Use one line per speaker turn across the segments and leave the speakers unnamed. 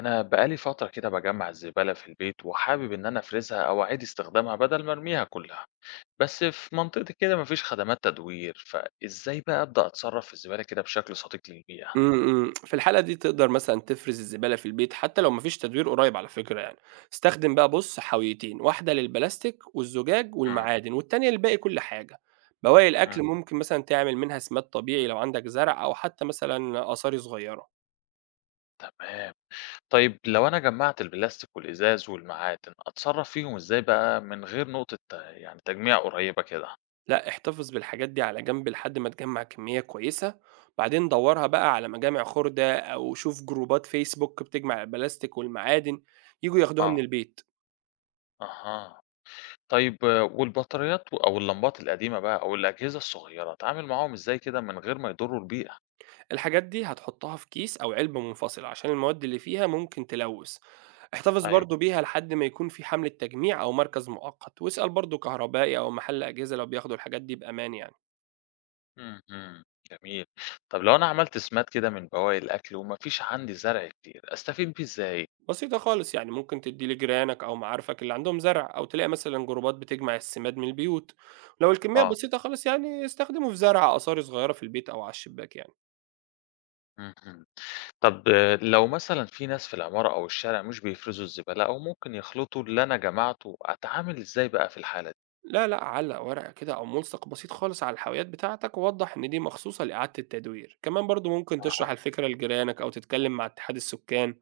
أنا بقالي فترة كده بجمع الزبالة في البيت وحابب إن أنا أفرزها أو أعيد استخدامها بدل ما أرميها كلها، بس في منطقتي كده مفيش خدمات تدوير، فإزاي بقى أبدأ أتصرف في الزبالة كده بشكل صديق للبيئة؟
إمم، إمم. في الحالة دي تقدر مثلًا تفرز الزبالة في البيت حتى لو ما فيش تدوير قريب على فكرة يعني. استخدم بقى بُص حاويتين، واحدة للبلاستيك والزجاج
مم.
والمعادن، والتانية لباقي كل حاجة. بواقي
مم.
الأكل ممكن مثلًا تعمل منها سماد طبيعي لو عندك زرع أو حتى مثلًا آثار صغيرة.
تمام. طيب، لو أنا جمعت البلاستيك والإزاز والمعادن أتصرف فيهم إزاي بقى من غير نقطة يعني تجميع قريبة كده؟
لأ، احتفظ بالحاجات دي على جنب لحد ما تجمّع كمية كويسة، بعدين دورها بقى على مجامع خردة أو شوف جروبات فيسبوك بتجمع البلاستيك والمعادن، ييجوا ياخدوها من
آه.
البيت.
أها. طيب، والبطاريات أو اللمبات القديمة بقى أو الأجهزة الصغيرة أتعامل معاهم إزاي كده من غير ما يضروا البيئة؟
الحاجات دي هتحطها في كيس أو علبة منفصلة عشان المواد اللي فيها ممكن تلوث. احتفظ
أيوه.
برضو بيها لحد ما يكون في حملة تجميع أو مركز مؤقت، واسأل برضو كهربائي أو محل أجهزة لو بياخدوا الحاجات دي بأمان يعني.
إمم، إمم، جميل. طب لو أنا عملت سماد كده من بواقي الأكل وما فيش عندي زرع كتير، أستفيد بيه إزاي؟
بسيطة خالص يعني، ممكن تدي لجيرانك أو معارفك اللي عندهم زرع أو تلاقي مثلا جروبات بتجمع السماد من البيوت. لو الكمية
آه.
بسيطة خالص يعني استخدمه في زرع أقصاري صغيرة في البيت أو على الشباك يعني.
اهم. طب، لو مثلًا في ناس في العمارة أو الشارع مش بيفرزوا الزبالة أو ممكن يخلطوا اللي أنا جمعته، أتعامل إزاي بقى في الحالة دي؟
لا لأ، علّق ورقة كده أو ملصق بسيط خالص على الحاويات بتاعتك، ووضّح إن دي مخصوصة لإعادة التدوير، كمان برضه ممكن
أها.
تشرح الفكرة لجيرانك أو تتكلم مع اتحاد السكان،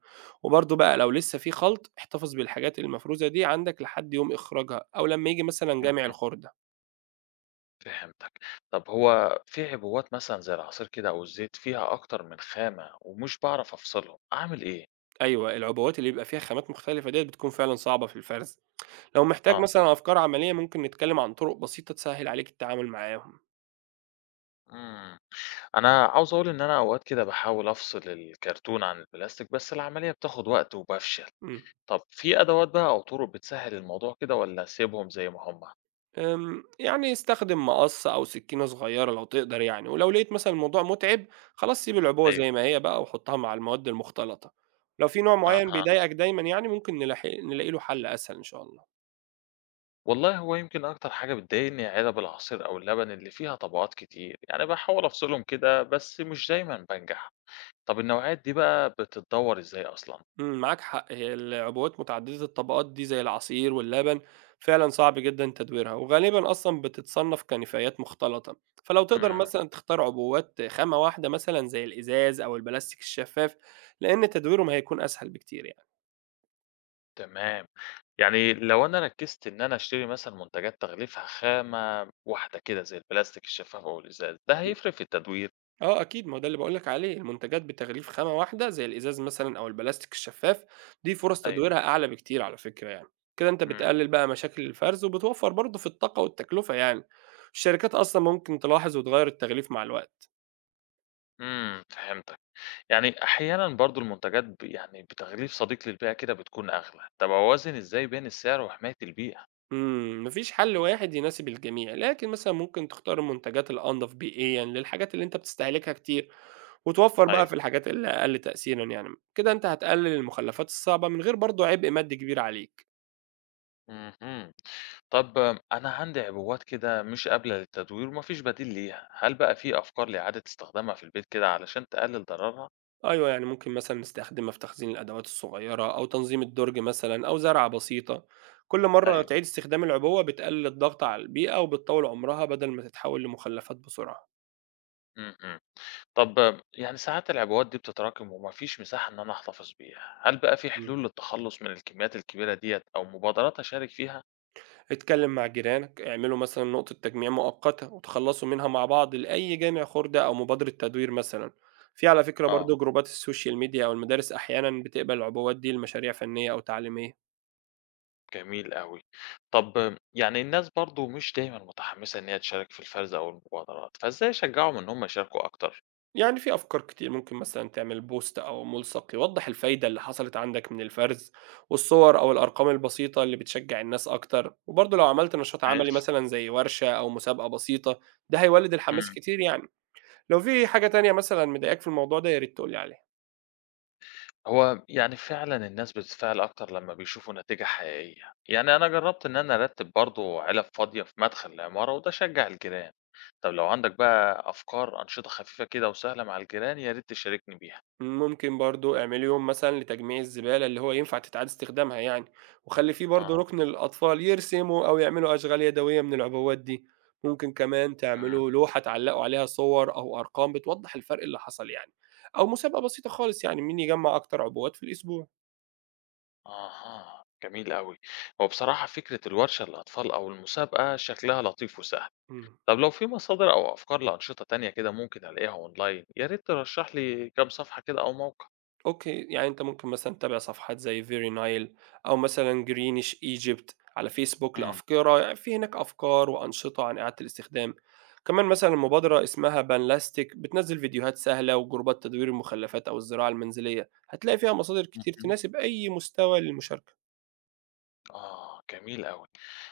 وبرضه بقى لو لسه في خلْط احتفظ بالحاجات المفروزة دي عندك لحد يوم إخراجها، أو لمّا ييجي مثلًا جامع
اهم.
الخردة.
فهمتك. طب هو في عبوات مثلًا زي العصير كده أو الزيت فيها أكتر من خامة ومش باعرف أفصلهم، أعمل إيه؟
أيوه، العبوات اللي بيبقى فيها خامات مختلفة ديّة بتكون فعلًا صعبة في الفرز. لو محتاج
آه.
مثلًا أفكار عملية ممكن نتكلم عن طرق بسيطة تسهّل عليك التعامل معاهم.
إمم. أنا عاوز أقول إن أنا أوقات كده باحاول أفصل الكرتون عن البلاستيك، بس العملية بتاخد وقت وبافشل.
إمم.
طب في أدوات بقى أو طرق بتسهّل الموضوع كده والّا أسيبهم زي ما هم؟
يعني استخدم مقص أو سكينة صغيرة لو تقدر يعني، ولو لقيت مثلًا الموضوع متعب خلاص سيب العبوة
أيوه.
زي ما هي بقى وحطها مع المواد المختلطة. لو في نوع معين
أها.
بيضايقك دايمًا يعني ممكن نلاقي له حل أسهل إن شاء الله.
والله هو يمكن أكتر حاجة بتضايقني علب العصير أو اللبن اللي فيها طبقات كتير، يعني باحاول أفصلهم كده بس مش دايمًا بانجح. طب النوعيات دي بقى بتتدوّر إزاي أصلًا؟
معاك حق، هي العبوات متعددة الطبقات دي زي العصير واللبن فعلًا صعب جدًا تدويرها، وغالبًا أصلًا بتتصنف كنفايات مختلطة، فلو تقدر
إمم.
مثلًا تختار عبوات خامة واحدة مثلًا زي الإزاز أو البلاستيك الشفاف، لأن تدويرهم هيكون أسهل بكتير يعني.
تمام. يعني لو أنا ركّزت إن أنا أشتري مثلًا منتجات تغليفها خامة واحدة كده زي البلاستيك الشفاف أو الإزاز، ده هيفرق في التدوير؟
آه أكيد، ما هو ده اللي باقول لك عليه، المنتجات بتغليف خامة واحدة زي الإزاز مثلًا أو البلاستيك الشفاف، دي فرص
أيوه.
تدويرها أعلى بكتير على فكرة يعني، كده أنت
إمم.
بتقلل بقى مشاكل الفرز وبتوفّر برضه في الطاقة والتكلفة يعني، الشركات أصلًا ممكن تلاحظ وتغيّر التغليف مع الوقت.
إمم، فهمتك. يعني أحيانًا برضه المنتجات يعني بتغليف صديق للبيئة كده بتكون أغلى. طب أوازن إزاي بين السعر وحماية البيئة؟
ما فيش حل واحد يناسب الجميع، لكن مثلًا ممكن تختار المنتجات الأنضف بيئيًا للحاجات اللي أنت بتستهلكها كتير، وتوفّر بقى
أيوه.
في الحاجات اللي أقل تأثيرًا يعني، كده أنت هتقلل المخلفات الصعبة من غير برضه عبء مادي كبير عليك.
اهم. طب، أنا عندي عبوات كده مش قابلة للتدوير وما فيش بديل ليها، هل بقى في أفكار لإعادة استخدامها في البيت كده علشان تقلل ضررها؟
أيوه، يعني ممكن مثلًا نستخدمها في تخزين الأدوات الصغيرة أو تنظيم الدُرج مثلًا أو زرعة بسيطة. كل مرّة
أيوه.
تعيد استخدام العبوة بتقلل الضغط على البيئة وبتطوّل عمرها بدل ما تتحول لمخلفات بسرعة.
اهم. طب يعني ساعات العبوات دي بتتراكم وما فيش مساحة إن أنا أحتفظ بيها، هل بقى في
إمم.
حلول للتخلص من الكميات الكبيرة ديّة أو مبادرات أشارك فيها؟
اتكلم مع جيرانك، اعملوا مثلًا نقطة تجميع مؤقتة وتخلّصوا منها مع بعض لأي جامع خُردة أو مبادرة تدوير مثلًا. في على فكرة
آه،
برضه جروبات السوشيال ميديا أو المدارس أحيانًا بتقبل العبوات دي لمشاريع فنية أو تعليمية.
جميل أوي. طب يعني الناس برضه مش دايمًا متحمسة إن هي تشارك في الفرز أو المبادرات، فإزاي أشجعهم إن هم يشاركوا أكتر؟
يعني في أفكار كتير، ممكن مثلًا تعمل بوست أو ملصق يوضح الفايدة اللي حصلت عندك من الفرز، والصور أو الأرقام البسيطة اللي بتشجع الناس أكتر، وبرضه لو عملت نشاط عملي
ماشي.
مثلًا زي ورشة أو مسابقة بسيطة، ده هيولد الحماس
إمم.
كتير يعني. لو في حاجة تانية مثلًا مضايقاك في الموضوع ده يا ريت تقول لي عليها.
هو يعني فعلًا الناس بتتفاعل أكتر لمّا بيشوفوا نتيجة حقيقية، يعني أنا جرّبت إن أنا أرتّب برضه علب فاضية في مدخل العمارة وده شجّع الجيران. طب لو عندك بقى أفكار أنشطة خفيفة كده وسهلة مع الجيران يا ريت تشاركني بيها.
ممكن برضه اعملي يوم مثلًا لتجميع الزبالة اللي هو ينفع تتعاد استخدامها يعني، وخلّي في
آه.
برضه رُكن للأطفال يرسموا أو يعملوا أشغال يدوية من العبوات دي، ممكن كمان
إمم.
تعملوا لوحة تعلّقوا عليها صور أو أرقام بتوضّح الفرق اللي حصل يعني، أو مسابقة بسيطة خالص يعني مين يجمّع أكتر عبوات في الأسبوع.
أها، جميل أوي. هو بصراحة فكرة الورشة للأطفال أو المسابقة شكلها لطيف وسهل.
إمم.
طب لو في مصادر أو أفكار لأنشطة تانية كده ممكن ألاقيها أونلاين يا ريت ترشّح لي كام صفحة كده أو موقع.
أوكي، يعني أنت ممكن مثلًا تتابع صفحات زي Very Nile أو مثلًا Greenish Egypt على فيسبوك
إمم.
لأفكرة في هناك أفكار وأنشطة عن إعادة الاستخدام، كمان مثلًا مبادرة اسمها بانلاستيك بتنزّل فيديوهات سهلة وجروبات تدوير المخلفات أو الزراعة المنزلية، هتلاقي فيها مصادر كتير
اهم.
تناسب أي مستوى للمشاركة.
آه، جميل أوي.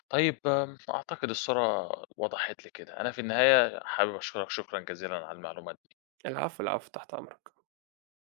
طيب، أعتقد الصورة وضحت لي كده. أنا في النهاية حابب أشكرك شكرًا جزيلًا على المعلومات دي.
العفو، العفو، تحت أمرك.